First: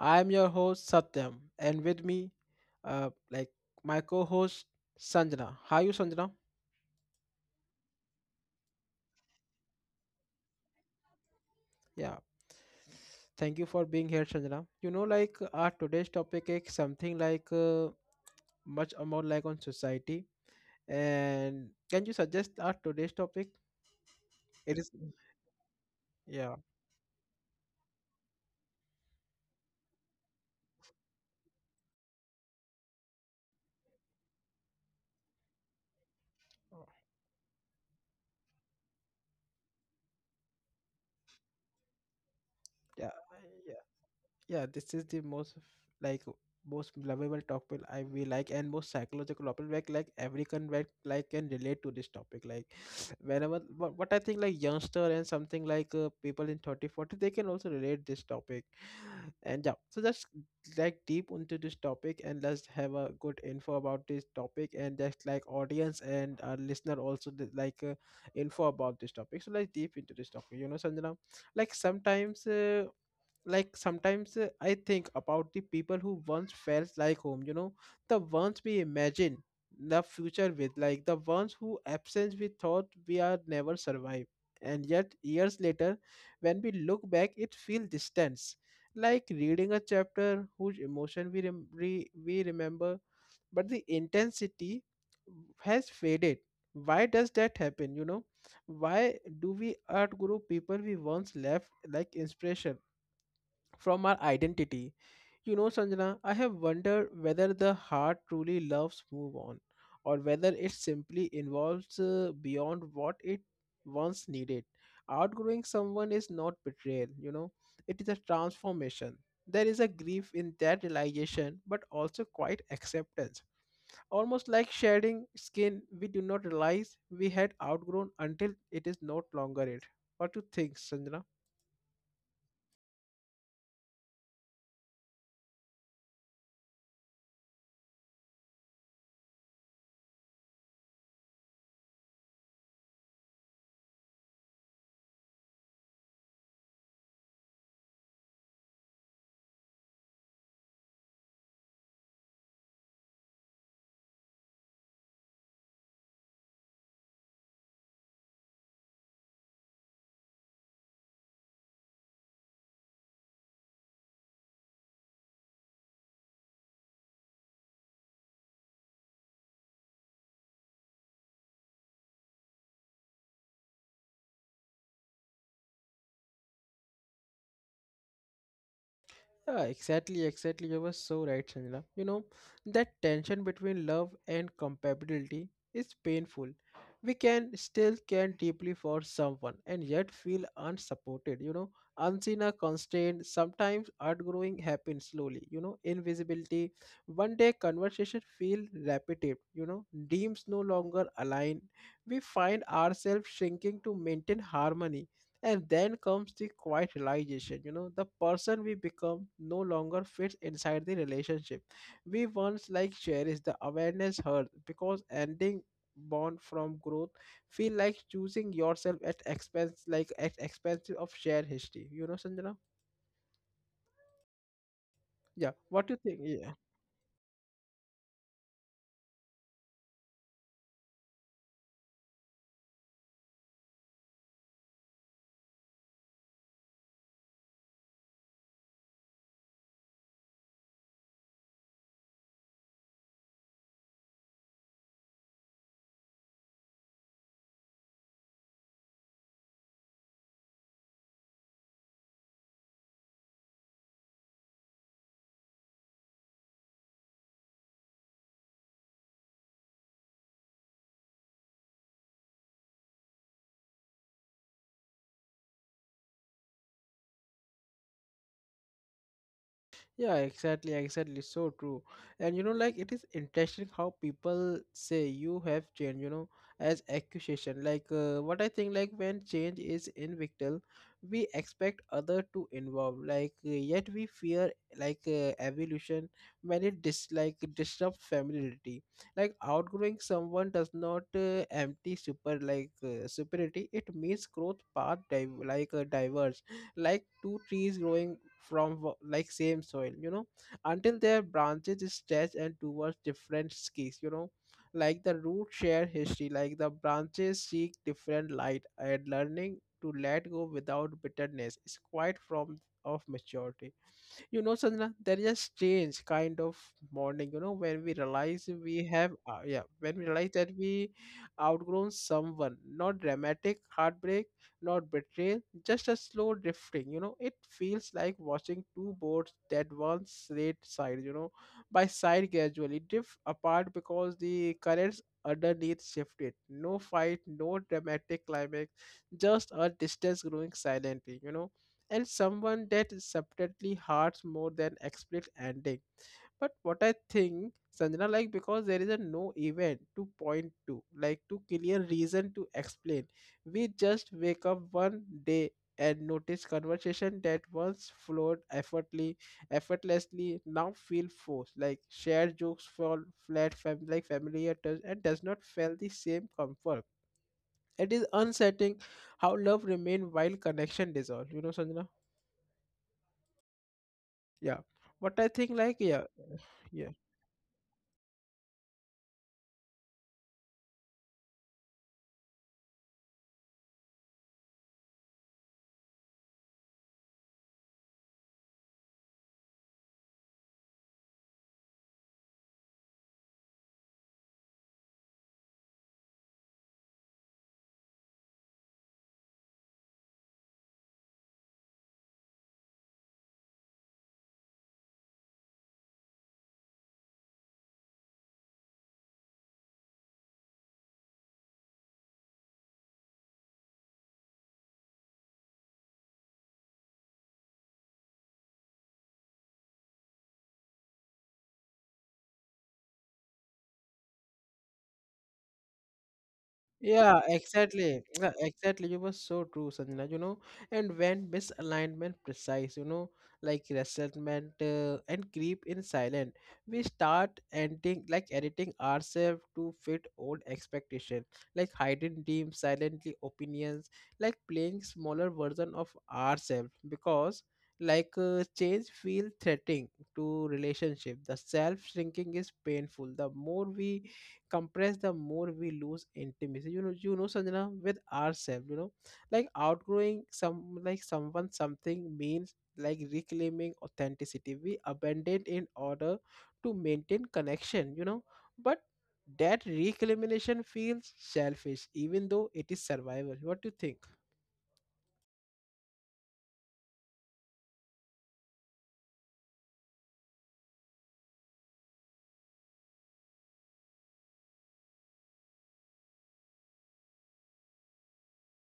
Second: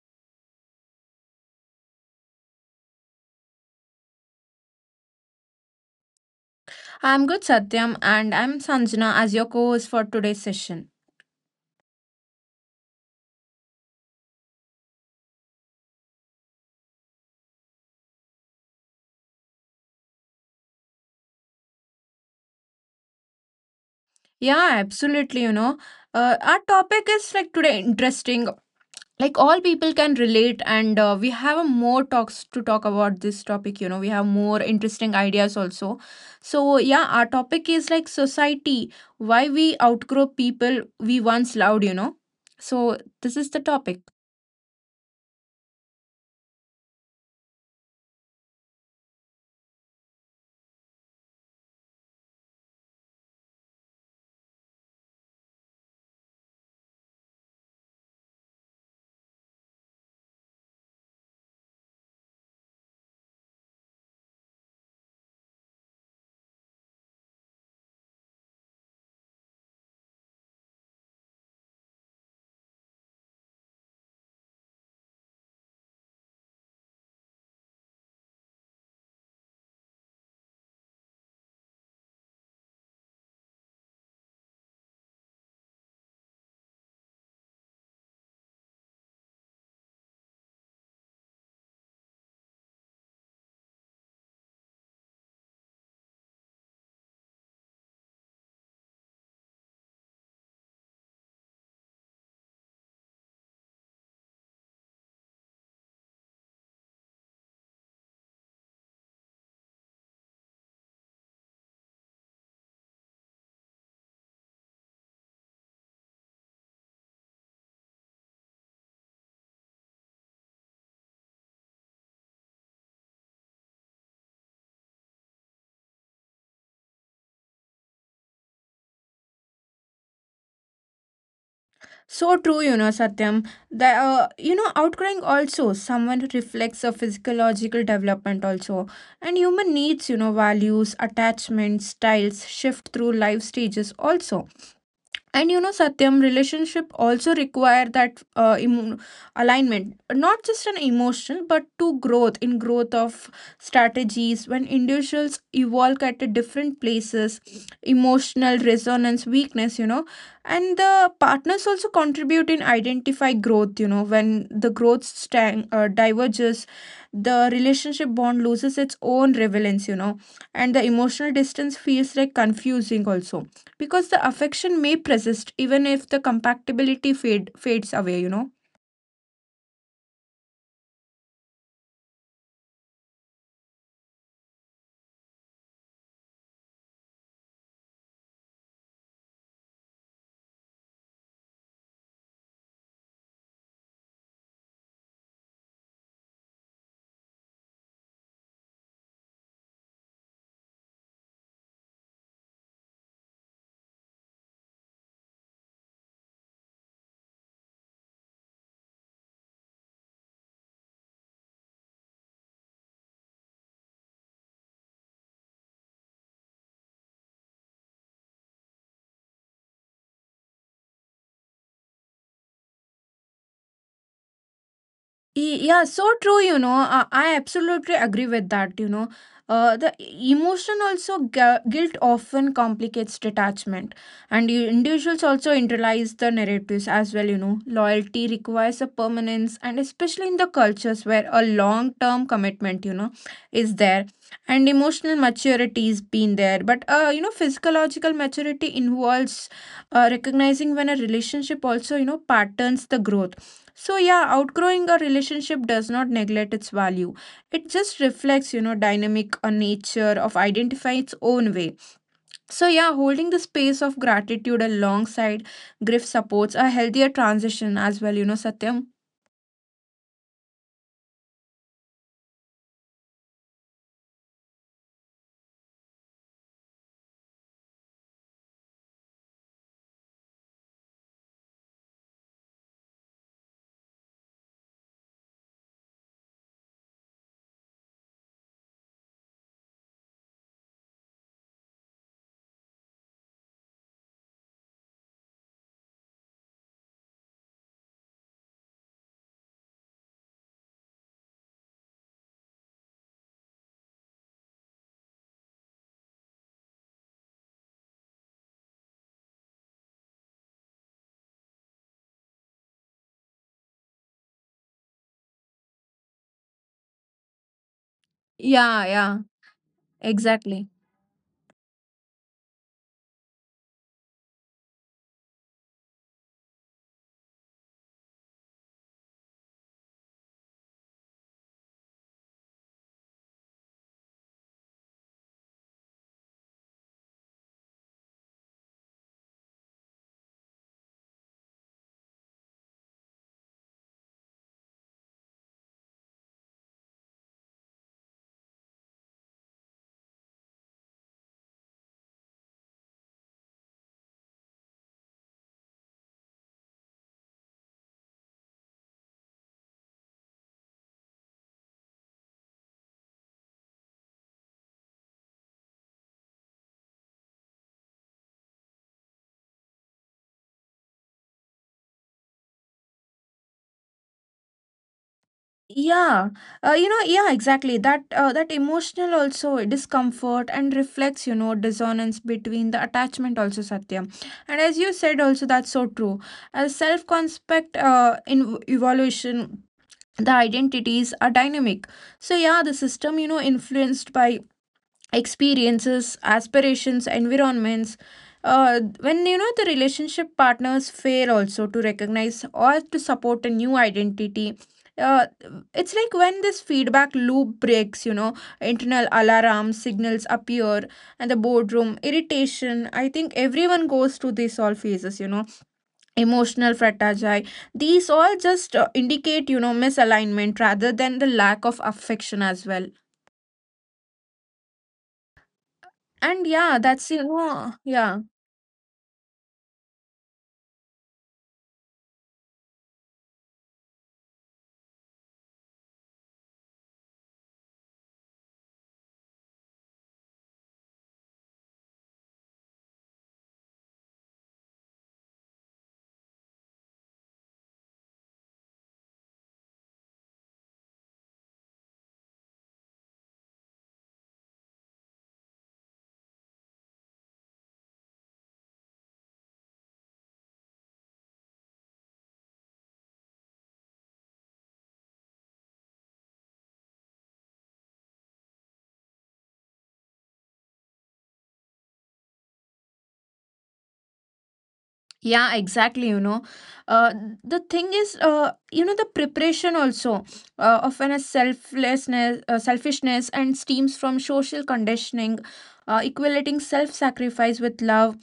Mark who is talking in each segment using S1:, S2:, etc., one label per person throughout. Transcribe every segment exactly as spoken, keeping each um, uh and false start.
S1: I am your host Satyam, and with me, uh like, my co-host Sanjana. How you, Sanjana?
S2: I'm good, Satyam, and I'm Sanjana as your co host for today's session.
S1: Yeah. Thank you for being here, Sanjana. You know, like, our today's topic is something like, uh, much more like on society, and can you suggest our today's topic? It
S2: Yeah,
S1: is,
S2: absolutely. You know, uh,
S1: yeah.
S2: our topic is like today interesting. Like all people can relate, and uh, we have a more talks to talk about this topic. You know, we have more interesting ideas also. So, yeah, our topic is like society why we outgrow people we once loved, you know.
S1: Yeah.
S2: So, this is the topic.
S1: yeah this is the most, like, most lovable topic I we like, and most psychological topic, like like every convert, like like can relate to this topic, like whenever, what, what I think, like, youngster, and something like, uh, people in thirty forty, they can also relate this topic. And yeah, so just like deep into this topic, and let's have a good info about this topic, and just like audience and our listener also th- like, uh, info about this topic. So let's deep into this topic, you know, Sanjana, like sometimes, uh, like sometimes uh, I think about the people who once felt like home, you know, the ones we imagine the future with, like the ones who absence we thought we are never survive, and yet years later, when we look back, it feels distance, like reading a chapter whose emotion we rem- re- we remember, but the intensity has faded. Why does that happen, you know? Why do we outgrow people we once left, like inspiration from our identity? You know, Sanjana, I have wondered whether the heart truly loves move on, or whether it simply involves uh, beyond what it once needed. Outgrowing someone is not betrayal, you know, it is a transformation. There is a grief in that realization, but also quite acceptance. Almost like shedding skin, we do not realize we had outgrown until it is not longer it. What do you think, Sanjana?
S2: So true, you know, Satyam. The uh, you know outgrowing also someone reflects a physiological development also, and human needs, you know, values, attachments, styles shift through life stages also, and you know Satyam relationship also require that uh, emo- alignment not just an emotion but to growth in growth of strategies when individuals evolve at a different places, emotional resonance weakness, you know. And the partners also contribute in identify growth, you know, when the growth stang- uh, diverges the relationship bond loses its own relevance, you know, and the emotional distance feels like confusing also because the affection may persist even if the compatibility fade fades away, you know.
S1: Yeah, exactly, exactly. You were so right, Sanjana. You know, that tension between love and compatibility is painful. We can still care deeply for someone and yet feel unsupported, you know, unseen or constrained. Sometimes outgrowing happens slowly, you know, invisibility. One day conversation feel repetitive, you know, dreams no longer align. We find ourselves shrinking to maintain harmony, and then comes the quiet realization, you know, the person we become no longer fits inside the relationship. We once like cherish the awareness hurt, because ending bond from growth feel like choosing yourself at expense, like at expense of shared history, you know, Sanjana. Yeah,
S2: Y-
S1: what
S2: Yeah,
S1: do you
S2: so
S1: think?
S2: true,
S1: Yeah.
S2: you know. Uh, I absolutely agree with that, you know. Uh, the e- emotion also gu- guilt often complicates detachment, and you, individuals also internalize the narratives as well, you know, loyalty requires a permanence and especially in the cultures where a long term commitment, you know, is there and emotional maturity is been there, but uh, you know physiological maturity involves uh, recognizing when a relationship also you know patterns the growth. So, yeah, outgrowing a relationship does not neglect its value. It just reflects, you know, dynamic uh, nature of identifying its own way. So, yeah, holding the space of gratitude alongside grief supports a healthier transition as well, you know, Satyam.
S1: Yeah, exactly, exactly. So true. And you know, like it is interesting how people say you have changed, you know, as accusation. Like, uh, what I think, like when change is inevitable, we expect other to involve. Like, uh, yet we fear, like uh, evolution when it dis like disrupt familiarity. Like outgrowing someone does not uh, empty super, like uh, superiority. It means growth path div- like uh, diverge, like two trees growing from wa- like same soil, you know, until their branches stretch and towards different skis, you know, like the root share history, like the branches seek different light, and learning to let go without bitterness is quite form of maturity. You know, Sanjana, there is a strange kind of morning, you know, when we realize we
S2: Yeah,
S1: have
S2: yeah,
S1: uh, yeah when we realize that
S2: exactly.
S1: we outgrown someone, not dramatic heartbreak, not betrayal, just a slow drifting, you know, it feels like watching two boats that once laid side, you know, by side, gradually drift apart because the currents underneath shifted, no fight, no dramatic climax, just a distance growing silently, you know, and someone that subtly hurts more than explicit ending. But what I think, Sanjana, like because there is a no event to point to, like to clear reason to explain. We just wake up one day and notice conversation that once flowed effortlessly, effortlessly now feel forced, like shared jokes fall flat, fam- like familiar touch and does not feel the same comfort. It is unsettling how love remain while connection dissolve, you know, Sanjana. Yeah. But I think like, yeah,
S2: Yeah, uh,
S1: yeah.
S2: you know, yeah, exactly. That uh, that emotional also discomfort and reflects, you know, dissonance between the attachment also, Satya. And as you said, also that's so true. As self-concept uh, in evolution, the identities are dynamic. So yeah, the system, you know, influenced by experiences, aspirations, environments. Uh, when you know the relationship partners fail also to recognize or to support a new identity. Uh, it's like when this feedback loop breaks, you know, internal alarm signals appear and the boardroom irritation. I think everyone goes through these all phases, you know, emotional fratagi. These all just uh, indicate, you know, misalignment rather than the lack of affection as well. And yeah,
S1: Yeah,
S2: that's, you know,
S1: exactly. Yeah,
S2: yeah.
S1: exactly. You were so true, Sanjana. You know, and when misalignment precise, you know, like resentment uh, and creep in silent, we start ending, like editing ourselves to fit old expectation, like hiding deep silently opinions, like playing smaller version of ourselves, because like uh, change feel threatening to relationship. The self shrinking is painful, the more we compress the more we lose intimacy, you know, you know Sanjana, with ourselves, you know, like outgrowing some like someone something means like reclaiming authenticity we abandoned in order to maintain connection, you know, but that reclamation feels selfish even though it is survival. What do you think?
S2: Yeah, exactly. You know, uh, the thing is, uh, you know, the preparation also uh, often a selflessness, uh, selfishness, and stems from social conditioning, uh, equating self-sacrifice with love.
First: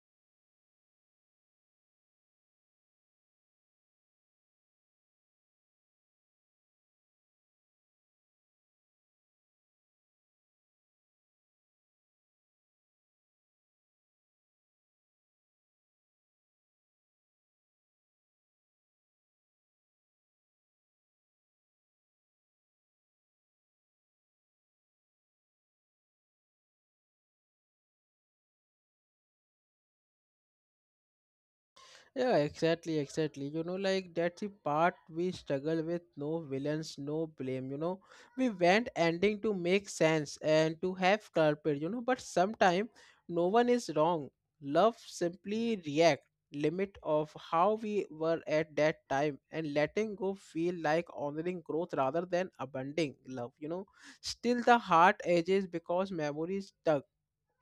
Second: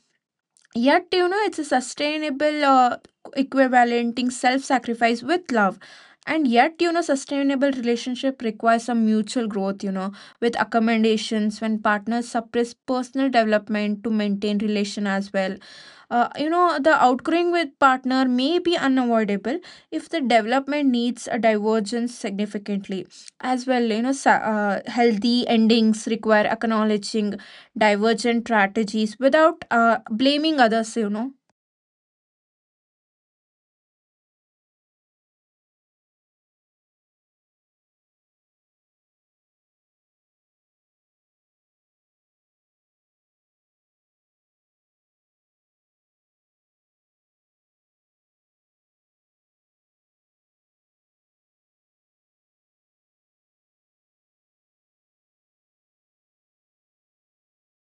S2: Yet, you know, it's a sustainable uh, equivalenting self-sacrifice with love. And yet, you know, sustainable relationship requires some mutual growth, you know, with accommodations when partners suppress personal development to maintain relation as well. Uh, you know, the outgrowing with partner may be unavoidable if the development needs a divergence significantly. As well, you know, sa- uh, healthy endings require acknowledging divergent strategies without uh, blaming others, you know.
S1: Yeah, exactly, exactly. You know, like that's the part we struggle with. No villains, no blame. You know, we want ending to make sense and to have culprit. You know, but sometimes no one is wrong. Love simply react limit of how we were at that time, and letting go feel like honoring growth rather than abandoning love, you know, still the heart ages, because memories tug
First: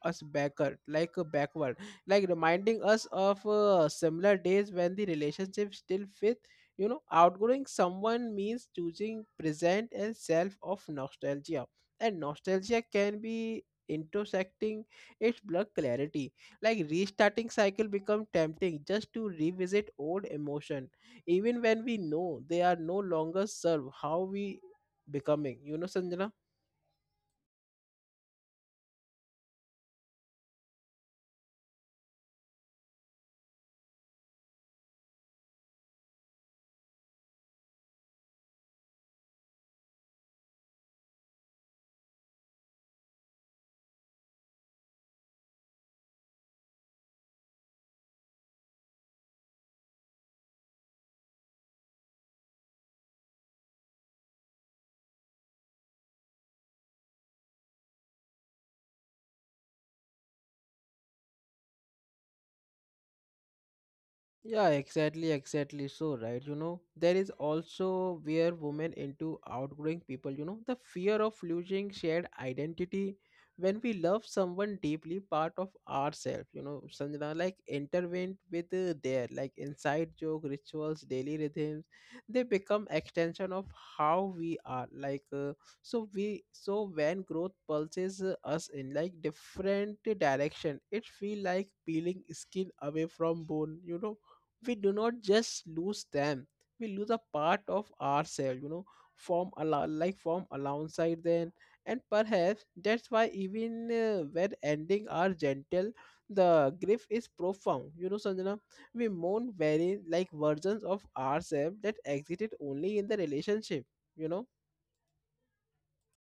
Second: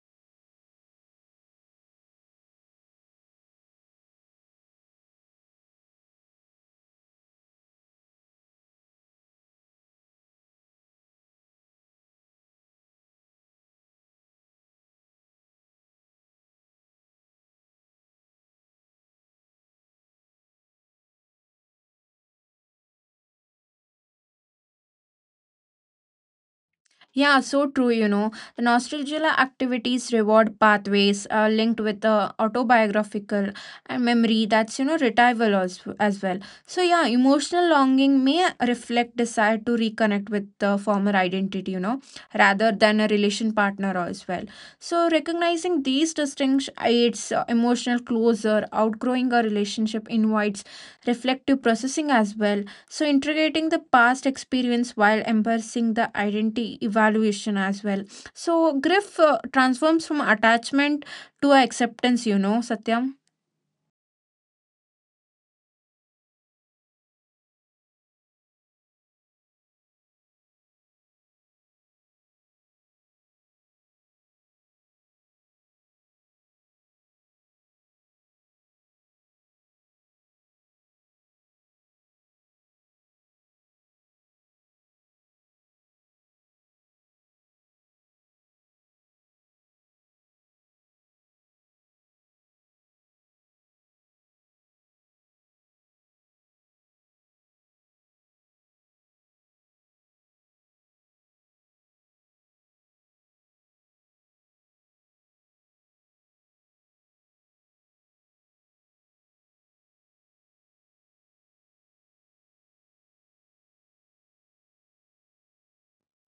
S1: us backward, like a backward, like reminding us of uh, similar days when the relationship still fit. You know, outgrowing someone means choosing present and self of nostalgia, and nostalgia can be intersecting its blood clarity, like restarting cycle become tempting just to revisit old emotion, even when we know they are no longer serve how we becoming, you know, Sanjana.
S2: Yeah, so true, you know. The nostalgia activities reward pathways uh, linked with the autobiographical and memory that's, you know, retrieval as, as well. So, yeah, emotional longing may reflect desire to reconnect with the former identity, you know, rather than a relation partner as well. So, recognizing these distinctions aids uh, emotional closure, outgrowing a relationship invites reflective processing as well, so, integrating the past experience while embracing the identity evaluation as well. So, grief uh, transforms from attachment to acceptance, you know, Satyam.
S1: Yeah, exactly, exactly. So, right, you know, there is also where women into outgrowing people, you know, the fear of losing shared identity. When we love someone deeply, part of ourselves, you know, Sanjana, like intervened with uh, their, like inside joke, rituals, daily rhythms, they become extension of how we are. Like, uh, so we, so when growth pulses uh, us in like different direction, it feel like peeling skin away from bone, you know, we do not just lose them, we lose a part of ourselves, you know, from al- like from alongside them. And perhaps that's why even uh, when ending are gentle, the grief is profound, you know, Sanjana, we mourn very like versions of ourselves that existed only in the relationship, you know.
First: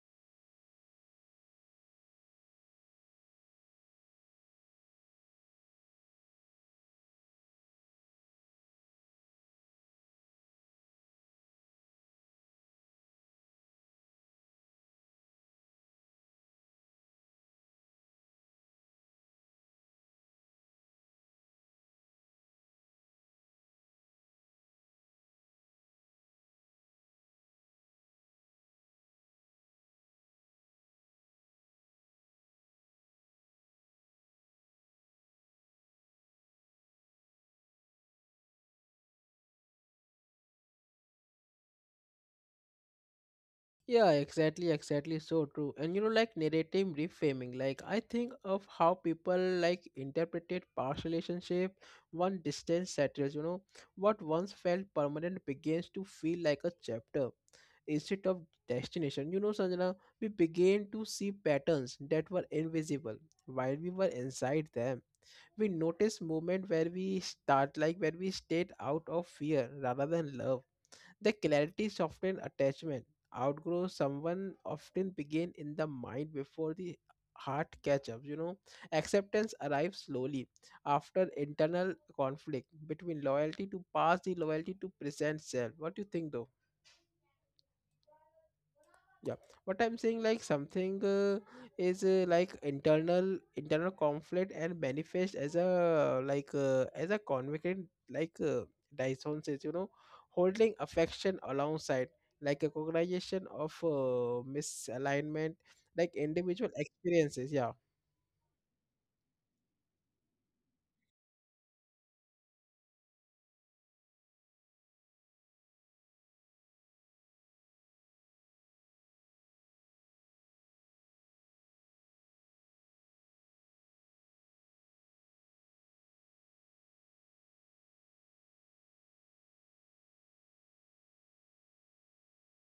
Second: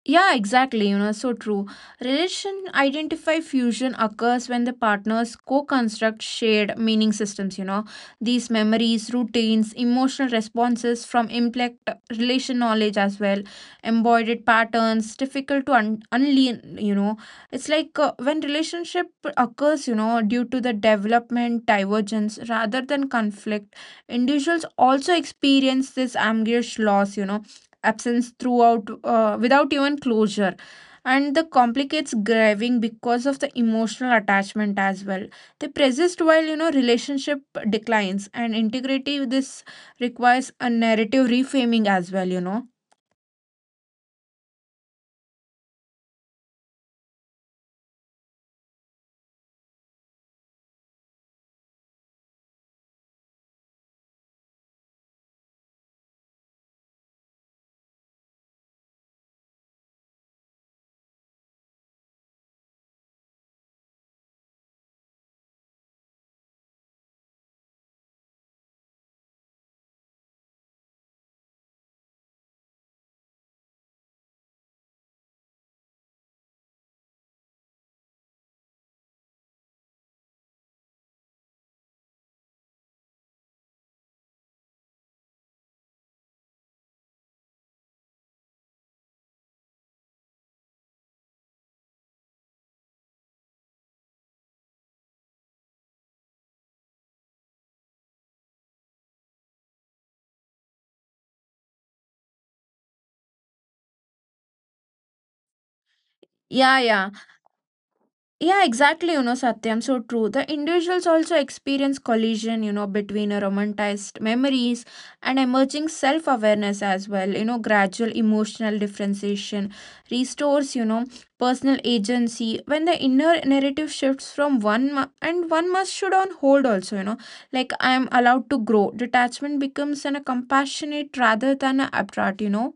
S2: Yeah, exactly. You know, so true. Relation identify fusion occurs when the partners co construct shared meaning systems. You know, these memories, routines, emotional responses from implied relation knowledge as well, embodied patterns, difficult to un- unlearn. You know, it's like uh, when relationship occurs, you know, due to the development divergence rather than conflict, individuals also experience this ambush loss, you know, absence throughout uh, without even closure, and the complicates grieving because of the emotional attachment as well, they persist while you know relationship declines and integrity this requires a narrative reframing as well, you know.
S1: Yeah, exactly, exactly. So true. And you know, like narrative reframing, like I think of how people like interpreted past relationship, one distance settles, you know, what once felt permanent begins to feel like a chapter instead of destination. You know, Sanjana, we began to see patterns that were invisible while we were inside them. We noticed moment where we start like where we stayed out of fear rather than love, the clarity soften attachment. Outgrow someone often begin in the mind before the heart catch up. You know, acceptance arrives slowly after internal conflict between loyalty to past, the loyalty to present self. What do you think, though? Yeah. What I'm saying, like something uh, is uh, like internal internal conflict and manifest as a like uh, as a convicted, like uh, dyson says, you know, holding affection alongside like a cognization of uh, misalignment, like individual
S2: Yeah, yeah.
S1: experiences, yeah.
S2: Yeah, exactly, you know, Satyam, so true. The individuals also experience collision, you know, between a romanticized memories and emerging self awareness as well. You know, gradual emotional differentiation restores, you know, personal agency when the inner narrative shifts from one mu- and one must should on hold also, you know, like I am allowed to grow. Detachment becomes an a compassionate rather than a abstract, you know.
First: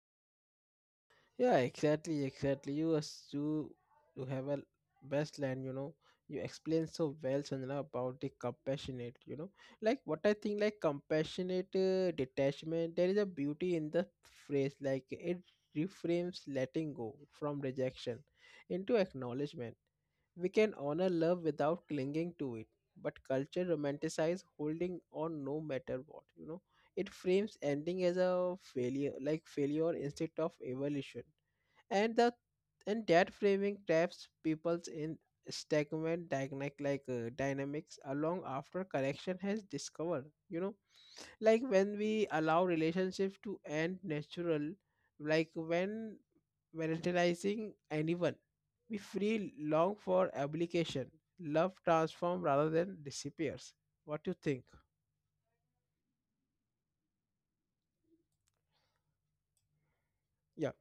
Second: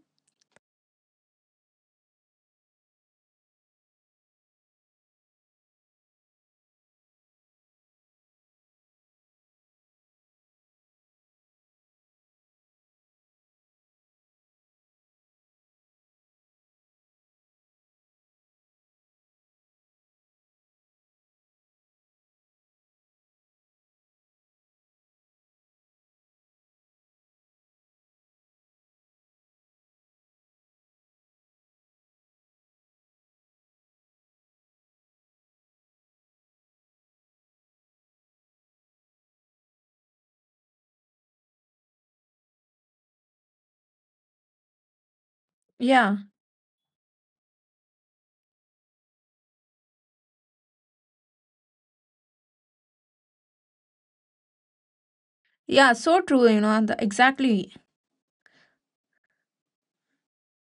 S1: Yeah, exactly, exactly. You as you you have a best line, you know. You explain so well, Sanjana, about the compassionate, you know. Like what I think, like compassionate uh, detachment. There is a beauty in the phrase, like it reframes letting go from rejection into acknowledgement. We can honor love without clinging to it, but culture romanticizes holding on no matter what, you know. It frames ending as a failure, like failure instead of evolution, and the and that framing traps people's in stagnant dynamic, like uh, dynamics along after correction has discovered, you know, like when we allow relationship to end natural, like when
S2: Yeah.
S1: volatilizing anyone, we free long for obligation, love transform rather than disappears. What do you think?
S2: Yeah, so true, you know, the, exactly.
S1: Yeah,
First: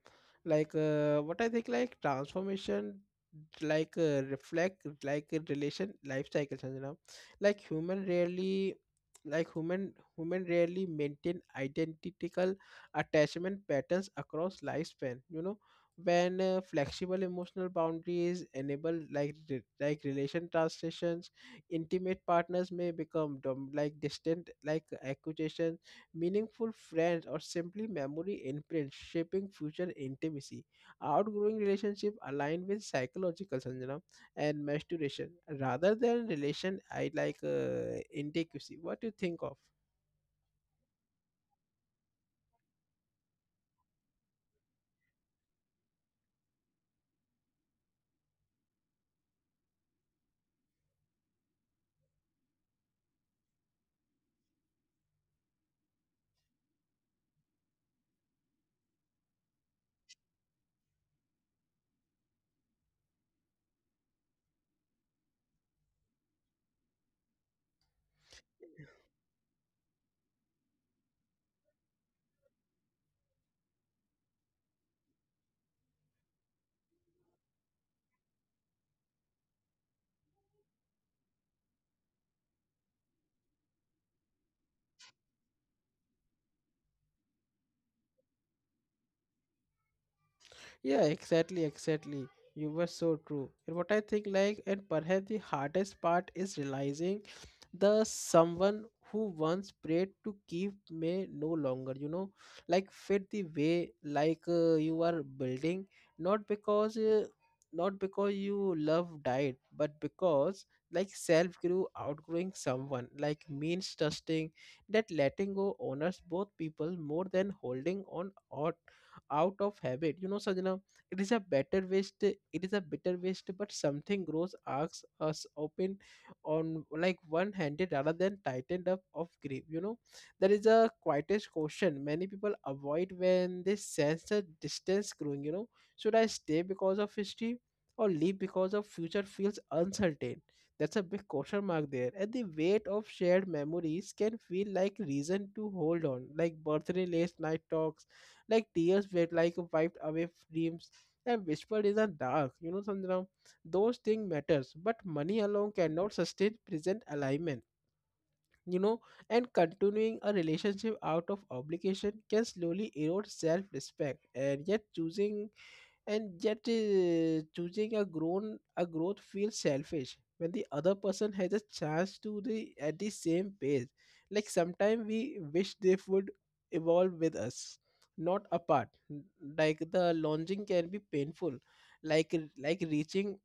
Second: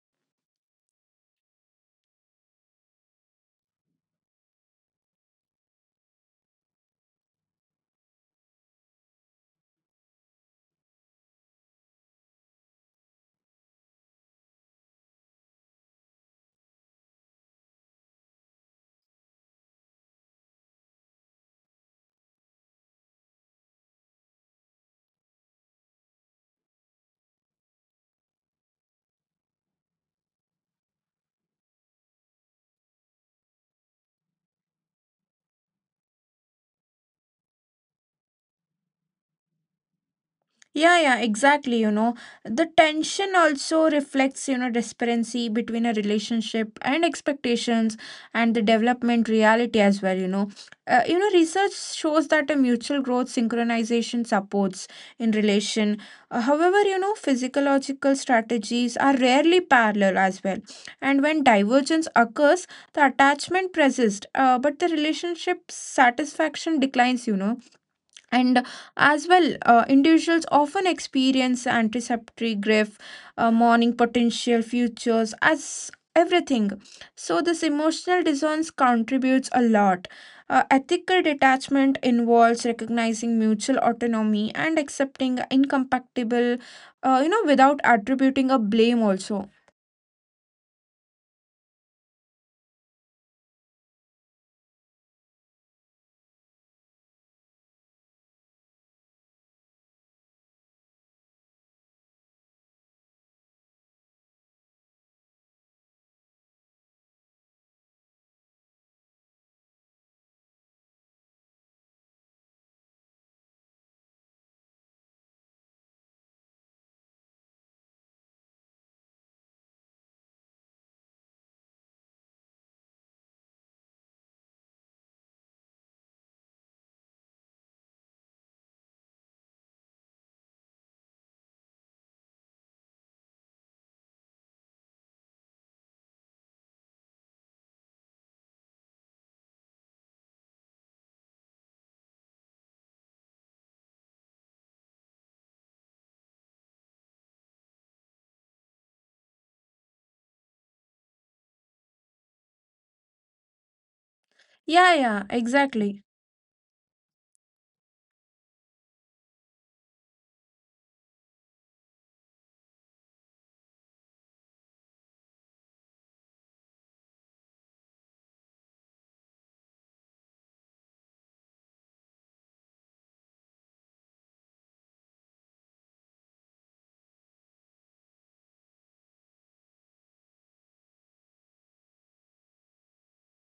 S1: like uh, what I think, like transformation, like uh, reflect like a relation life cycle, Sanjana. Like human rarely, like human human rarely maintain identical attachment patterns across lifespan, you know, when uh, flexible emotional boundaries enable like re- like relation transitions, intimate partners may become dom- like distant, like accusations, meaningful friends, or simply memory imprints shaping future intimacy. Outgrowing relationship aligned with psychological syndrome and maturation rather than relation I like uh, inadequacy. What do you think of?
S2: Yeah, yeah, exactly. You know, the tension also reflects, you know, disparity between a relationship and expectations and the development reality as well. You know, uh, you know, research shows that a mutual growth synchronization supports in relation. Uh, however, you know, physiological strategies are rarely parallel as well. And when divergence occurs, the attachment persists, uh, but the relationship satisfaction declines, you know, and as well uh, individuals often experience anticipatory grief, uh, mourning potential futures as everything, so this emotional dissonance contributes a lot. Uh, ethical detachment involves recognizing mutual autonomy and accepting incompatible, uh, you know, without attributing a blame also.
S1: Yeah, exactly, exactly. You were so true. And what I think, like, and perhaps the hardest part is realizing the someone who once prayed to keep may no longer, you know, like fit the way like uh, you are building, not because uh, not because you love died, but because like self grew outgrowing someone, like means trusting that letting go honors both people more than holding on or out of habit, you know, sajna. It is a better waste, it is a bitter waste, but something grows asks us open on, like one handed, rather than tightened up of grip. you know there is a quietest question many people avoid when they sense a distance growing you know Should I stay because of history, or leave because of future feels uncertain? That's a big question mark there, and the weight of shared memories can feel like reason to hold on, like birthday late night talks, like tears wet, like wiped away dreams and whispered in the dark. You know, Sandra, those things matters,
S2: Yeah,
S1: but
S2: yeah,
S1: money alone
S2: exactly.
S1: cannot sustain present alignment. You know, and continuing a relationship out of obligation can slowly erode self-respect. And yet choosing and yet uh, choosing a grown a growth feels selfish when the other person has a chance to the at the same pace. Like sometimes we wish they would evolve with us, not apart. Like the launching can be painful, like like reaching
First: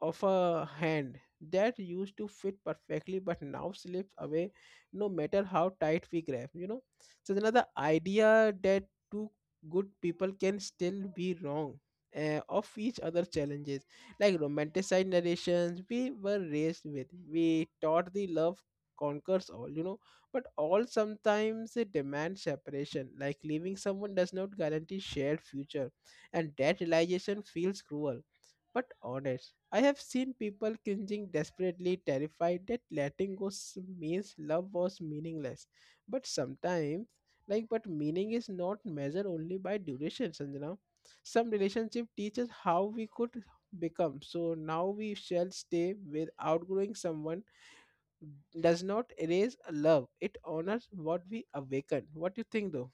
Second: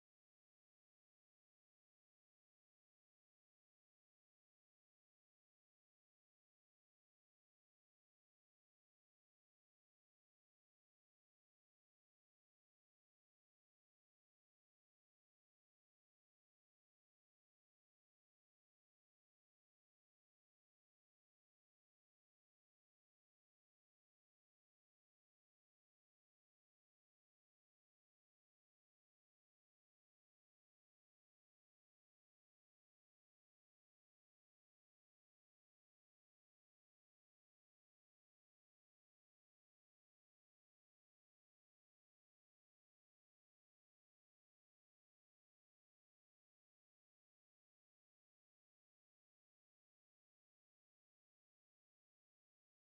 S1: of a hand that used to fit perfectly but now slips away no matter how tight we grab you know So another idea that two good people can still be wrong uh, of each other challenges, like romanticized narrations we were raised with, we taught the love conquers all you know But all sometimes it demands separation, like leaving someone does not guarantee shared future, and that realization feels cruel but honest. I have seen people cringing desperately, terrified that letting go s- means love was meaningless. But sometimes, like, but meaning is not measured only by duration, Sanjana. Some relationship teaches how we could become. So now we shall stay with outgrowing someone does not erase a love. It honors what we awaken. What do you think, though?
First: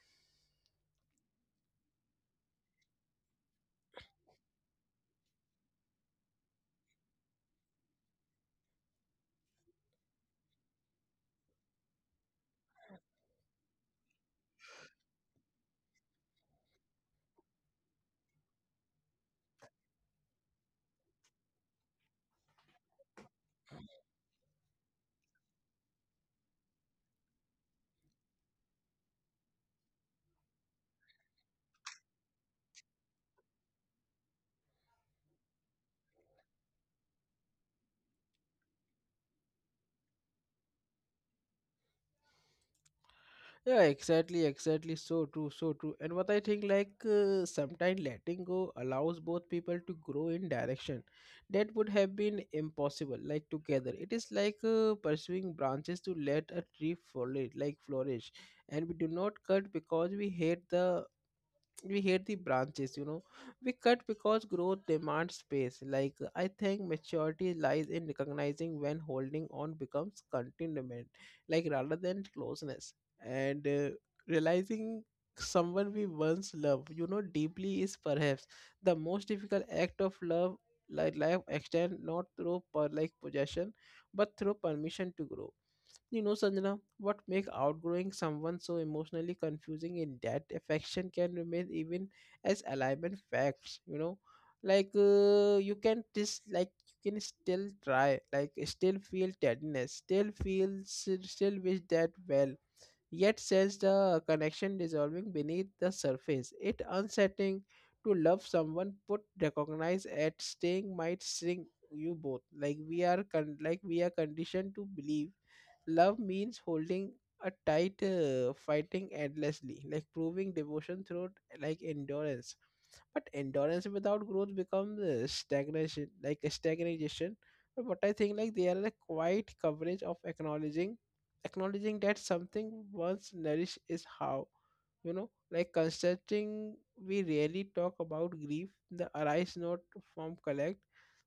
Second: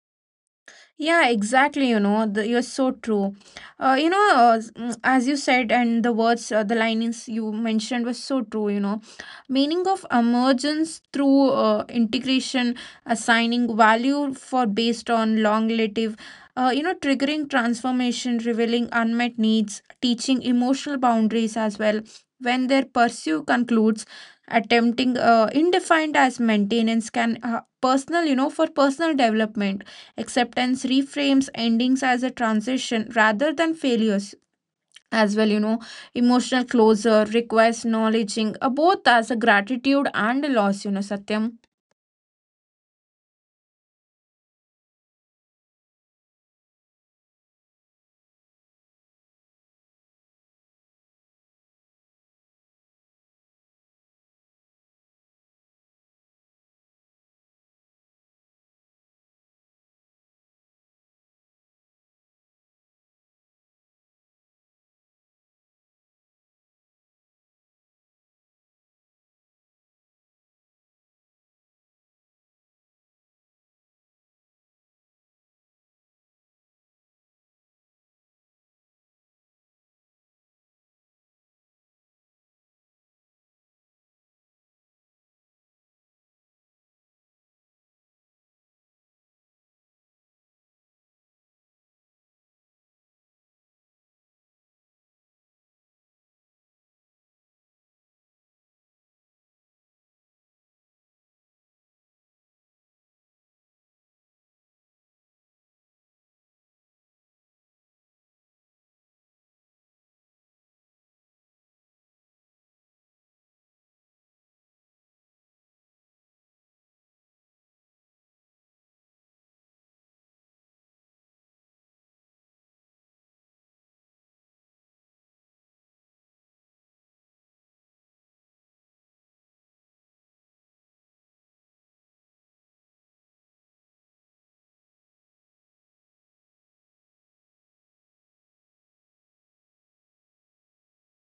S2: Yeah, exactly. You know, the, you're so true. Uh, you know, uh, s- mm, as you said, and the words, uh, the linings you mentioned was so true. You know, meaning of emergence through uh, integration, assigning value for based on long relative, uh, you know, triggering transformation, revealing unmet needs, teaching emotional boundaries as well. When their pursuit concludes, attempting uh, indefined as maintenance can uh, personal, you know, for personal development. Acceptance reframes endings as a transition rather than failures. As well, you know, emotional closure requires acknowledging uh, both as a gratitude and a loss, you know, Satyam.
S1: Yeah, exactly, exactly. So true, so true. And what I think, like, uh, sometimes letting go allows both people to grow in direction that would have been impossible, like, together. It is like uh, pursuing branches to let a tree flourish, like, flourish. And we do not cut because we hate the we hate the branches. You know we cut because growth demands space. Like I think maturity lies in recognizing when holding on becomes containment, like rather than closeness, and uh, realizing someone we once loved, you know, deeply is perhaps the most difficult act of love. Like life extend not through per like possession, but through permission to grow. You know, Sanjana, what makes outgrowing someone so emotionally confusing in that affection can remain even as alignment facts, you know. Like uh, you can just like you can still try, like still feel tenderness, still feel s- still wish that well, yet says the connection dissolving beneath the surface. It unsettling to love someone put recognize at staying might shrink you both. Like we are con- like we are conditioned to believe love means holding a tight uh, fighting endlessly, like proving devotion through like endurance. But endurance without growth becomes uh, stagnation, like a stagnation. But what I think, like, they are a quiet coverage of acknowledging acknowledging that something once nourished is how, you know, like considering we rarely talk about grief, the arise not from collect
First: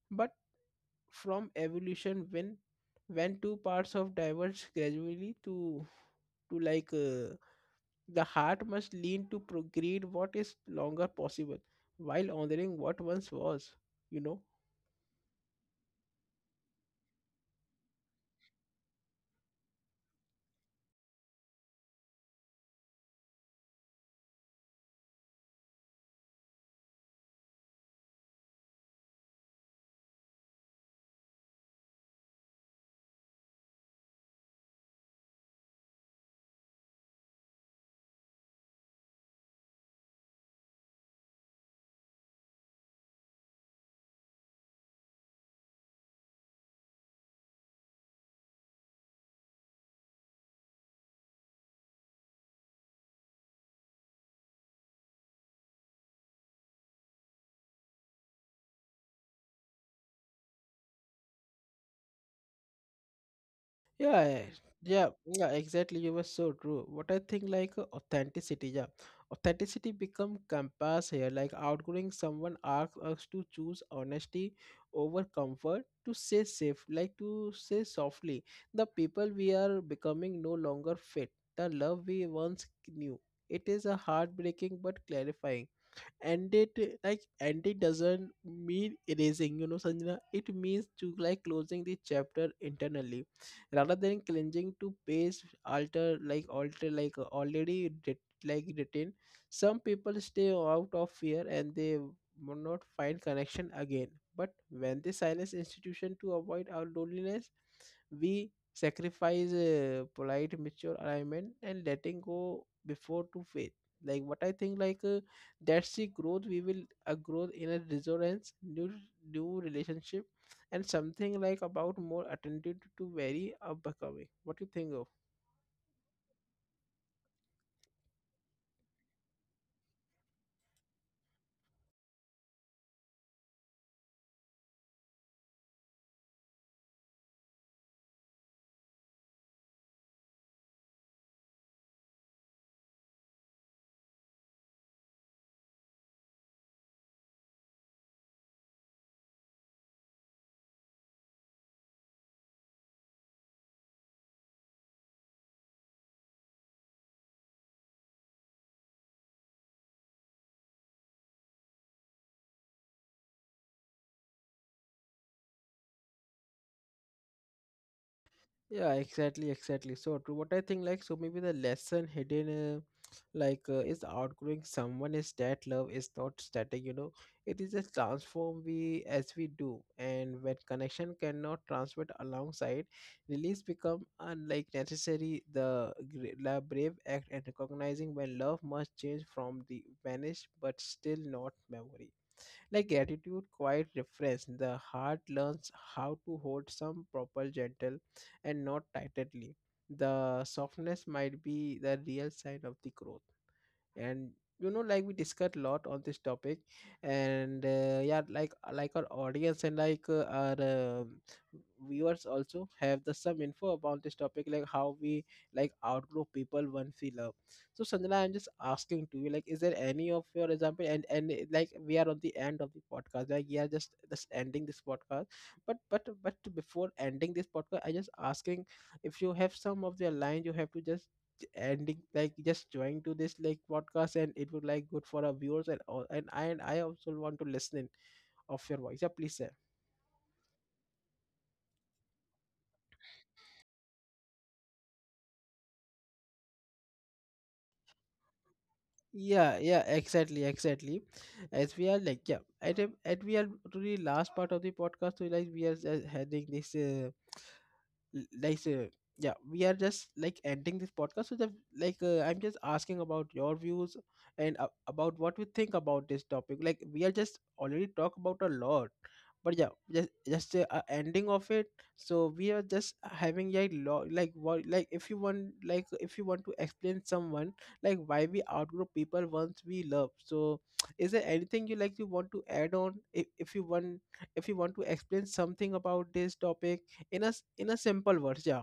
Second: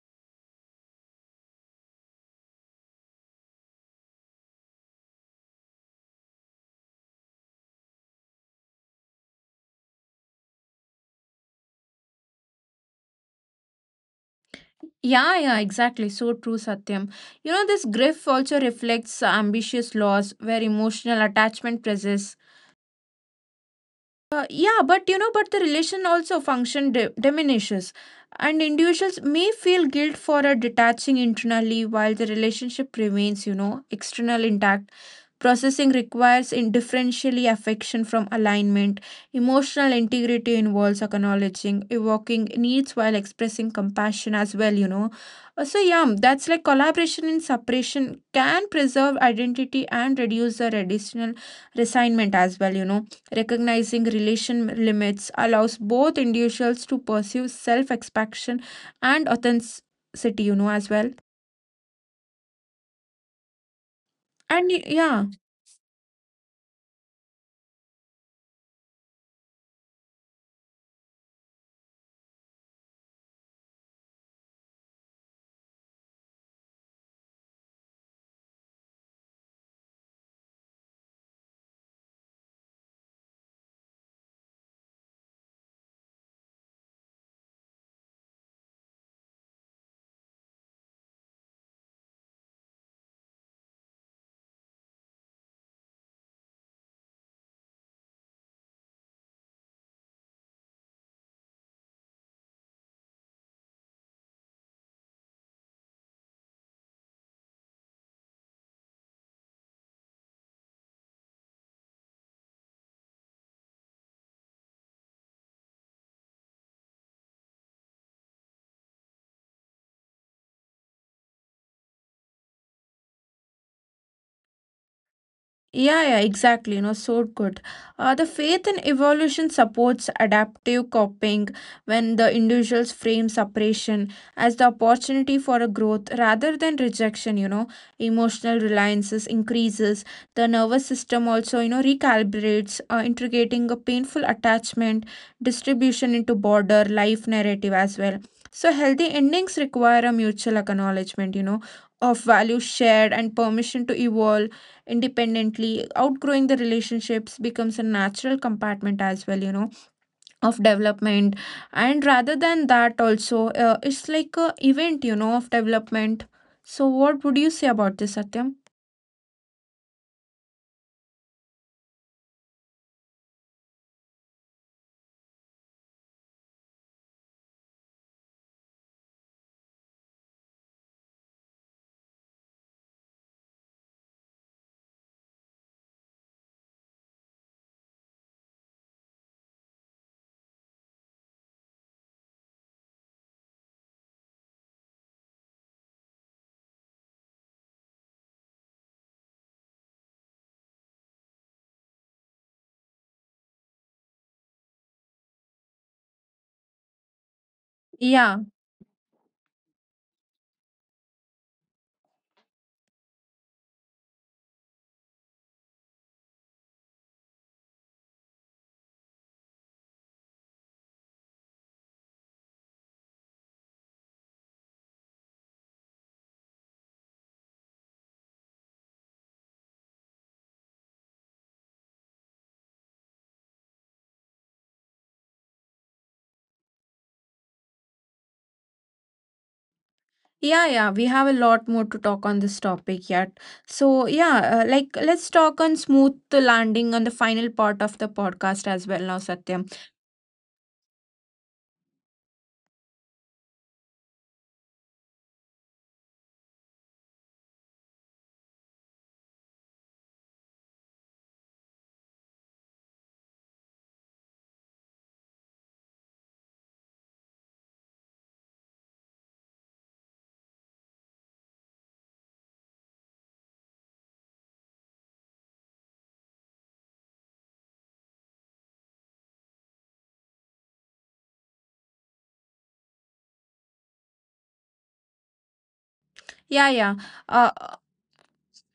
S1: but from evolution when when two parts of diverge gradually to to like uh, the heart must lean to procreate what is longer possible while honoring what once was, you know.
S2: Yeah, yeah, exactly. So true, Satyam. You know, this grief also reflects ambitious loss where emotional attachment presses. Uh, yeah, but you know, but the relation also function di- diminishes, and individuals may feel guilt for a detaching internally while the relationship remains, you know, external intact. Processing requires in differentially affection from alignment. Emotional integrity involves acknowledging, evoking needs while expressing compassion as well, you know. Uh, So, yeah, um, that's like collaboration in separation can preserve identity and reduce the additional resignment as well, you know. Recognizing relation limits allows both individuals to pursue self expansion and authenticity, you know, as well.
S1: Yeah, yeah,
S2: And y-
S1: yeah,
S2: yeah.
S1: yeah, exactly. You were so true. What I think, like uh, authenticity, yeah, authenticity become compass here. Like outgoing someone asks us to choose honesty over comfort, to say safe, like to say softly, the people we are becoming no longer fit the love we once knew. It is a heartbreaking but clarifying, and it uh, like and it doesn't mean erasing, you know, Sanjana. It means to like closing the chapter internally rather than clinging to page alter, like alter like uh, already writ- like written. Some people stay out of fear and they will not find connection again, but when they silence institution to avoid our loneliness, we sacrifice uh, polite mature alignment and letting go before to faith. Like what I think, like, uh, that's the growth we will a growth in a resonance, new new relationship, and something like about more attentive to very uh, becoming. What do you think of?
S2: Yeah, yeah, exactly. You know, so good. Uh, the faith in evolution supports adaptive coping when the individuals frame separation as the opportunity for a growth rather than rejection. You know, emotional reliances increases. The nervous system also, you know, recalibrates, uh, integrating a painful attachment distribution into border life narrative as well. So healthy endings require a mutual acknowledgement. You know, of values shared and permission to evolve independently outgrowing the relationships becomes a natural compartment as well, you know, of development, and rather than that also uh, it's like a event, you know, of development. So what would you say about this, Satyam?
S1: Yeah, exactly, exactly. So true. What I think, like, so maybe the lesson hidden, uh, like, uh, is outgrowing someone is that love is not static. You know, it is a transform we as we do, and when connection cannot transfer it alongside, release become unlike necessary. The gra- la- brave act and recognizing when love must change from the vanish, but still not memory. Like gratitude, quite refresh. The heart learns how to hold some proper gentle and not tightly. The softness might be the real sign of the growth. And you know, like, we discussed a lot on this topic, and uh, yeah,
S2: Yeah,
S1: like like our audience and like uh, our um viewers also have the some info about this topic, like how we like outgrow people once we love. So Sanjana, I'm just asking to you, like, is there any of your example, and and uh, like we are on the end of the podcast. Like, yeah, just just ending this podcast, but but but before ending this podcast I just asking, if you have some of the line, you have to just ending like just join to this like podcast, and it would like good for our viewers and all, and I and I also want to listen of your voice. Yeah, please sir.
S2: yeah, yeah, we have a lot more to talk on this topic yet. So yeah, uh, like let's talk on smooth landing on the final part of the podcast as well now, Satyam.
S1: Yeah, yeah, exactly, exactly. As we are like, yeah, at a- at we are to the last part of the podcast. So like we are just heading this. Uh, l- like uh, yeah, we are just like ending this podcast so that like uh, I'm just asking about your views, and uh, about what we think about this topic. Like we are just already talk about a lot, but yeah, just just uh, uh, ending of it. So we are just having a lot, like what, like if you want, like if you want to explain someone like why we outgrow people once we love. So is there anything you like you want to add on, if, if you want, if you want to explain something about this
S2: yeah
S1: topic
S2: yeah
S1: in a
S2: uh,
S1: s- in a simple words, yeah.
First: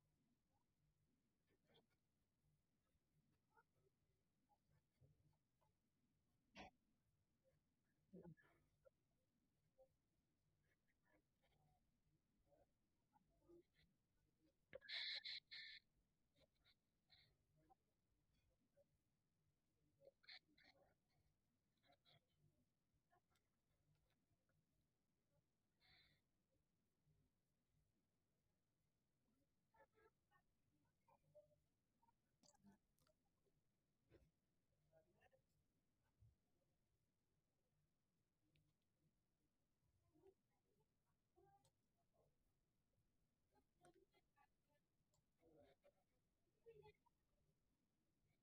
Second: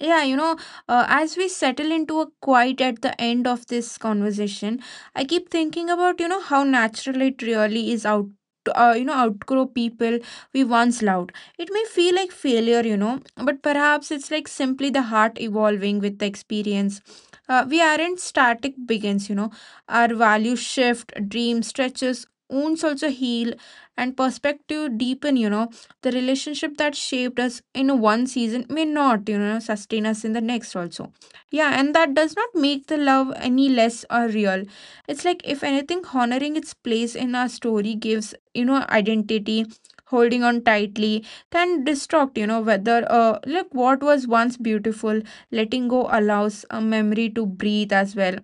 S2: Yeah, you know, uh, as we settle into a quiet at the end of this conversation, I keep thinking about, you know, how natural it really is out. To, Uh, you know, outgrow people we once loved. It may feel like failure, you know, but perhaps it's like simply the heart evolving with the experience. Uh, we aren't static begins, you know. Our values shift, dream stretches, wounds also heal, and perspective deepen, you know, the relationship that shaped us in one season may not you know sustain us in the next also. Yeah, and that does not make the love any less or real. It's like if anything honoring its place in our story gives you know identity holding on tightly can distort you know whether uh like what was once beautiful, letting go allows a memory to breathe as well.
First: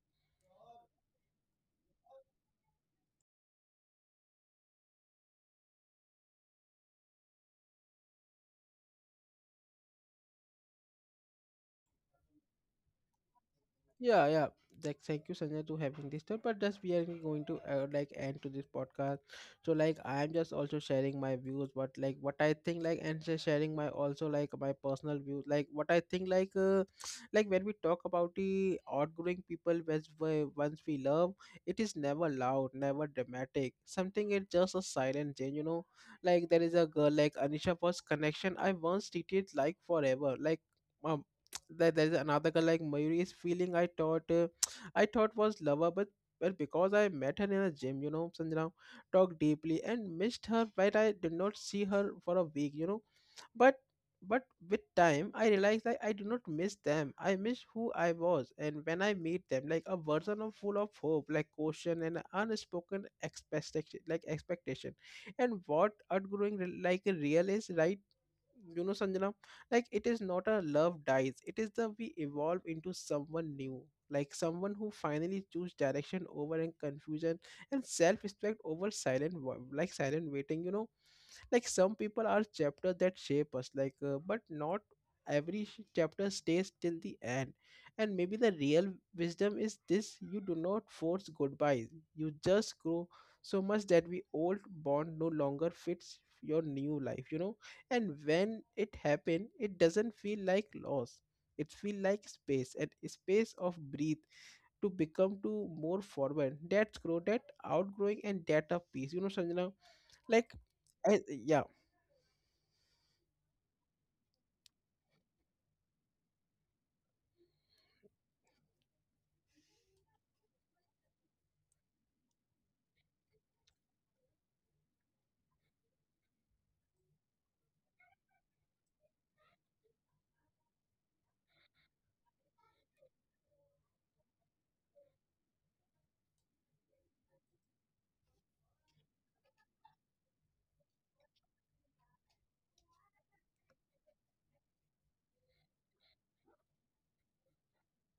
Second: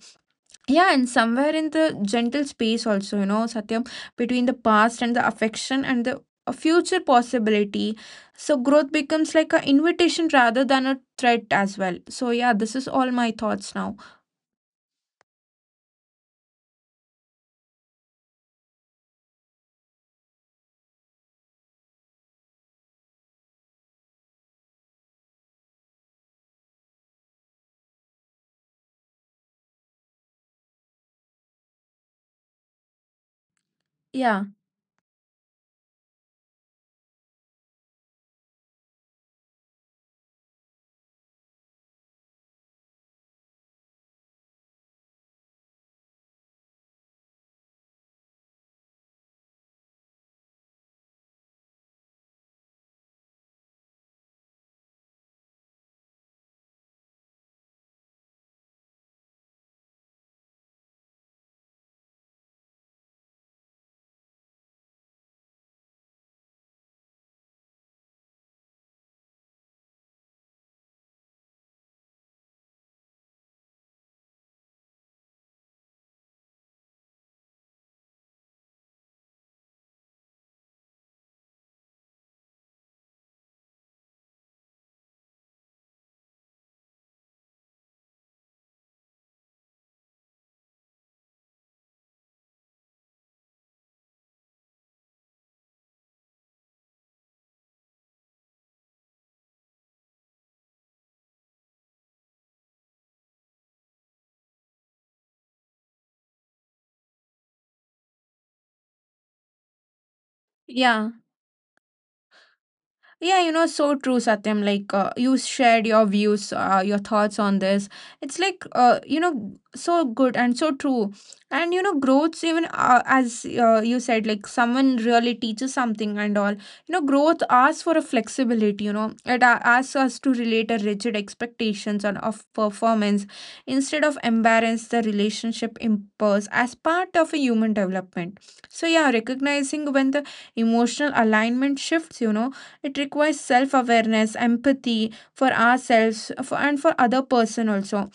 S2: Yeah, and somewhere in the gentle space also, you know, Satyam, between the past and the affection and the a future possibility. So growth becomes like an invitation rather than a threat as well. So yeah, this is all my thoughts now.
S1: Yeah, yeah, like thank you Sanjay, to having this talk, but just we are going to uh, like end to this podcast. So like I'm just also sharing my views, but like what I think, like, and just sharing my also like my personal views, like what I think, like uh, like when we talk about the outgrowing people which we once we love, it is never loud, never dramatic something.
S2: Yeah,
S1: It's just a silent change, you know. Like there is a girl like Anisha, first connection I once treated like forever, like um, there, there's another girl like Mayuri is feeling I thought uh, I thought was lover, but but because I met her in a gym, you know, Sanjana, talked deeply and missed her, but I did not see her for a week, you know. But but with time I realized that I do not miss them, I miss who I was, and when I meet them, like a version of full of hope, like caution and unspoken expectation, like expectation. And what outgrowing re- like a real is right, you know, Sanjana. Like it is not a love dies, it is the we evolve into someone new, like someone who finally choose direction over and confusion, and self-respect over silent wa- like silent waiting, you know. Like some people are chapters that shape us, like uh, but not every sh- chapter stays till the end. And maybe the real wisdom is this: you do not force goodbyes, you just grow so much that we old bond no longer fits your new life, you know. And when it happen, it doesn't feel like loss, it feel like space and space of breathe to become to more forward. That's grow, that outgrowing, and that of peace, you know, Sanjana. Like
S2: yeah.
S1: I, yeah.
S2: Yeah, you know, so true, Satyam. Like, uh, you shared your views, uh, your thoughts on this. It's like, uh, you know, so good and so true. And, you know, growths, even uh, as uh, you said, like, someone really teaches something and all. You know, growth asks for a flexibility, you know, it a- asks us to relate a rigid expectations on, of performance instead of embarrass the relationship impose as part of a human development. So, yeah, recognizing when the emotional alignment shifts, you know, it requires self awareness empathy for ourselves for, and for other person also.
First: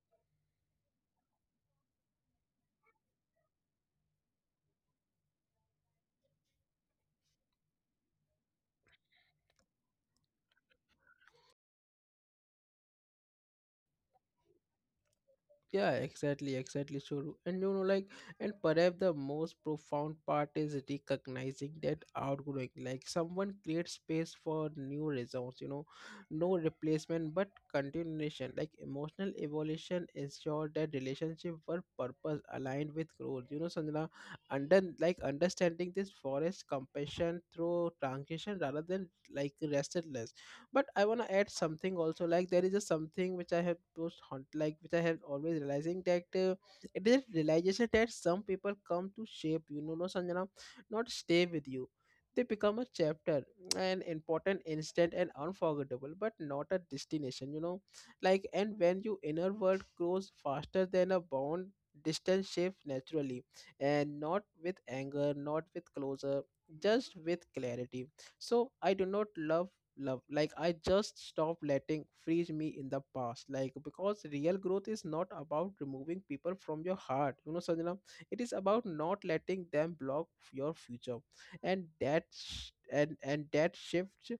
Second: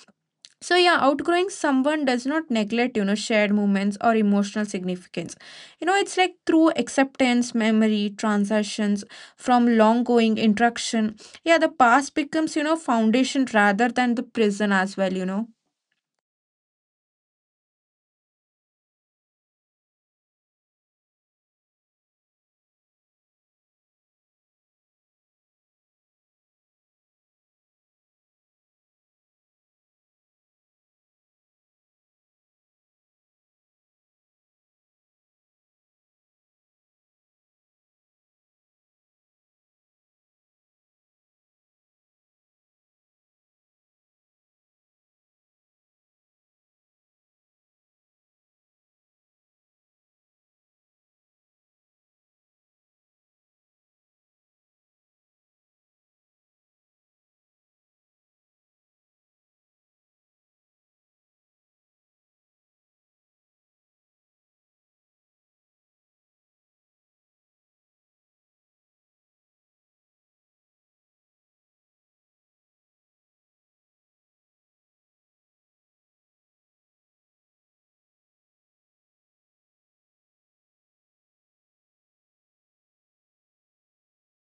S2: So yeah outgrowing someone does not neglect you know shared moments or emotional significance, you know, it's like through acceptance memory transactions from long going interaction. Yeah the past becomes you know foundation rather than the prison as well, you know.
S1: Yeah, exactly, exactly, Shuru. And you know, like, and perhaps the most profound part is recognizing that outgrowing like someone creates space for new results, you know, no replacement but continuation, like emotional evolution ensure that relationship were purpose aligned with growth, you know, Sanjana. Under like understanding this forest compassion through transition rather than like restlessness. But I want to add something also, like there is a something which I have most haunt, like which I have always realizing that uh, it is realization that some people come to shape, you know, no Sanjana, not stay with you. They become a chapter, an important instant and unforgettable, but not a destination, you know. Like and when your inner world grows faster than a bond, distance shapes naturally, and not with anger, not with closure, just with clarity. So I do not love love, like I just stop letting freeze me in the past. Like because real growth is not about removing people from your heart, you know, Sanjana, it is about not letting them block your future. And that sh- and and that shift,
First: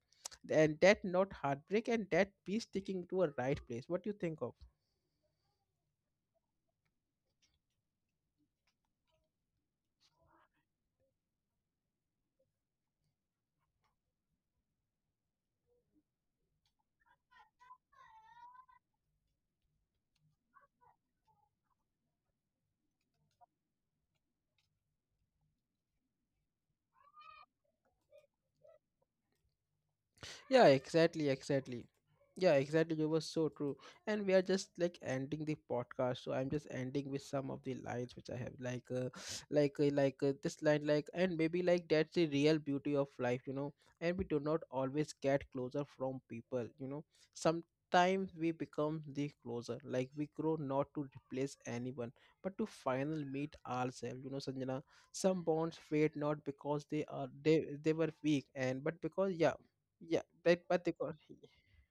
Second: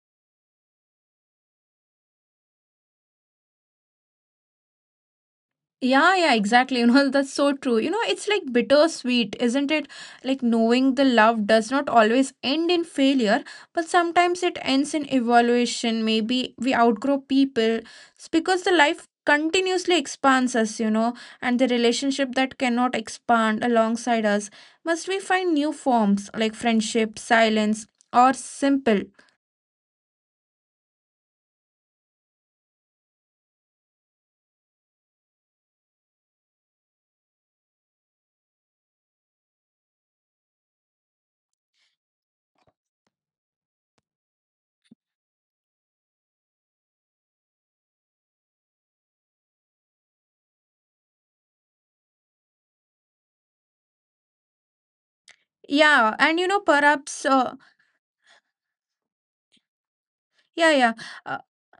S1: and that not heartbreak, and that be sticking to a right place. What do you think of?
S2: Yeah, yeah, exactly. You know, that's so true. You know, it's like bittersweet, isn't it? Like knowing the love does not always end in failure, but sometimes it ends in evolution. Maybe we outgrow people. It's because the life continuously expands us, you know, and the relationship that cannot expand alongside us must we find new forms like friendship, silence, or simple.
S1: Yeah, exactly, exactly. Yeah, exactly. You were so true. And we are just like ending the podcast. So I'm just ending with some of the lines which I have, like uh, like uh, like uh, this line like, and maybe like that's the real beauty of life, you know. And we do not always get closer from people, you know. Sometimes we become the closer. Like we grow not to replace anyone, but to finally meet ourselves, you know, Sanjana. Some bonds fade
S2: Yeah,
S1: not
S2: and you know,
S1: because they are
S2: perhaps uh,
S1: they they were weak and but because yeah. Yeah, that
S2: Yeah,
S1: but they
S2: yeah.
S1: got
S2: Uh,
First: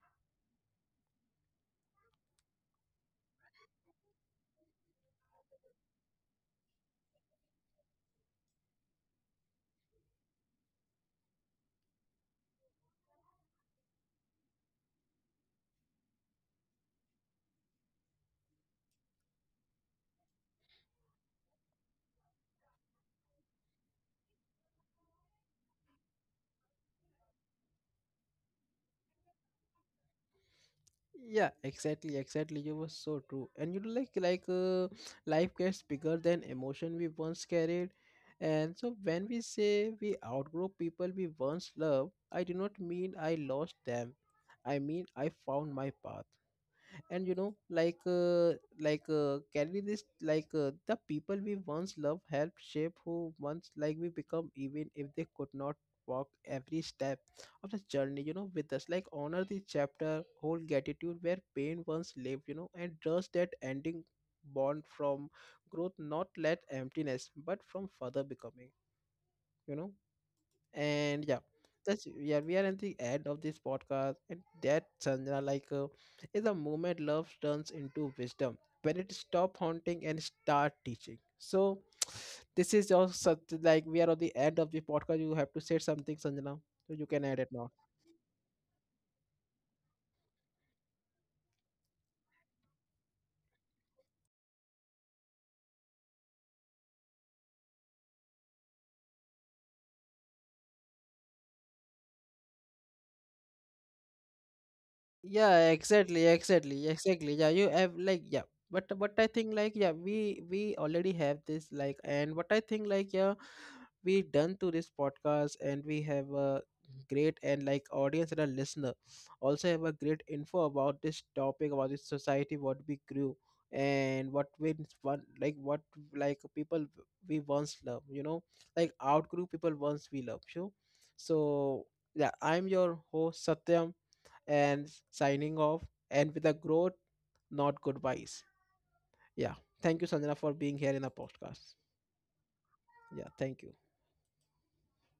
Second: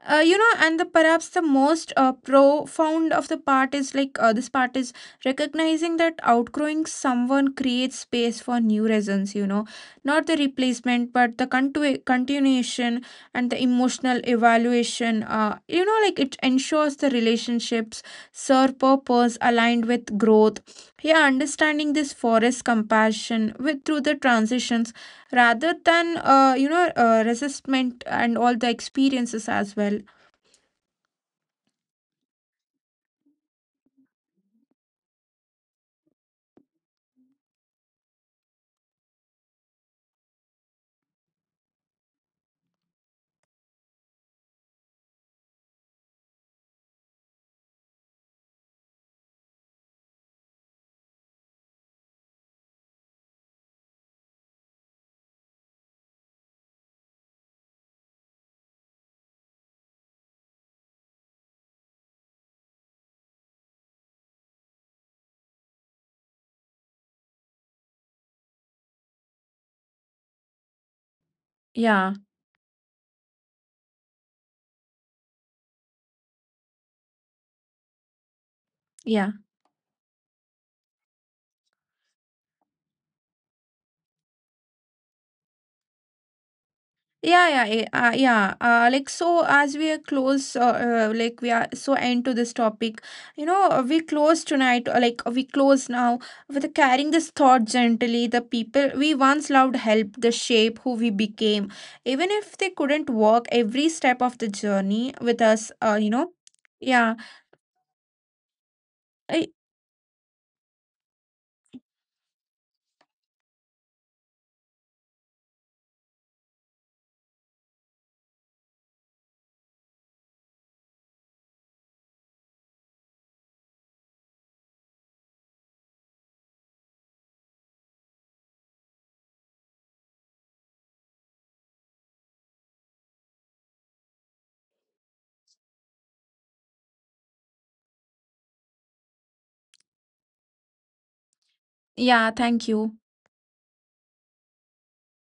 S2: uh, you know, and the perhaps the most uh, profound of the part is like uh, this part is recognizing that outgrowing someone creates space for new reasons, you know, not the replacement, but the contu- continuation and the emotional evaluation. Uh, you know, like it ensures the relationships serve purpose aligned with growth. Yeah, understanding this forest compassion with through the transitions rather than uh, you know uh, resistment and all the experiences as well.
S1: yeah, exactly, exactly. You were so true, and you know, like like uh, life gets bigger than emotion we once carried, and so when we say we outgrow people we once loved, I do not mean I lost them. I mean I found my path. And you know, like uh, like uh, carry this, like uh, the people we once loved helped shape who once like we become, even if they could not walk every step of the journey, you know, with us. Like honor the chapter, hold gratitude where pain once lived, you know, and trust that ending born from growth, not let emptiness but from further becoming, you know. And yeah, that's
S2: Yeah,
S1: yeah, we are at the end of this podcast, and that Sanjana, like uh, is a moment love turns into wisdom when it
S2: yeah,
S1: stop haunting and start teaching. So this is your such, like we are at the end of the podcast, you have to say something, Sanjana, so you can add
S2: yeah.
S1: it now.
S2: Yeah eh, uh, yeah, uh, like so as we are close, uh, uh, like we are so end to this topic, you know, uh, we close tonight, uh, like we close now with carrying this thought gently the people we once loved helped the shape who we became even if they couldn't walk every step of the journey with
S1: Yeah,
S2: us, uh, you
S1: exactly,
S2: know.
S1: exactly,
S2: Yeah,
S1: exactly, yeah, you have, like, yeah. But but I
S2: I,
S1: think, like, yeah, we we already have this, like, and what I think, like, yeah, we done to this podcast and we have a great and like audience and a listener also have a great info about this topic, about this society what we grew and what we one, like what like people we once love, you know, like outgrew people once we love you. So yeah, I'm your host Satyam, and signing off, and with a growth, not goodbyes. Yeah. Thank you, Sanjana, for being here in the podcast.
S2: yeah, thank you.
S1: Yeah. Thank you.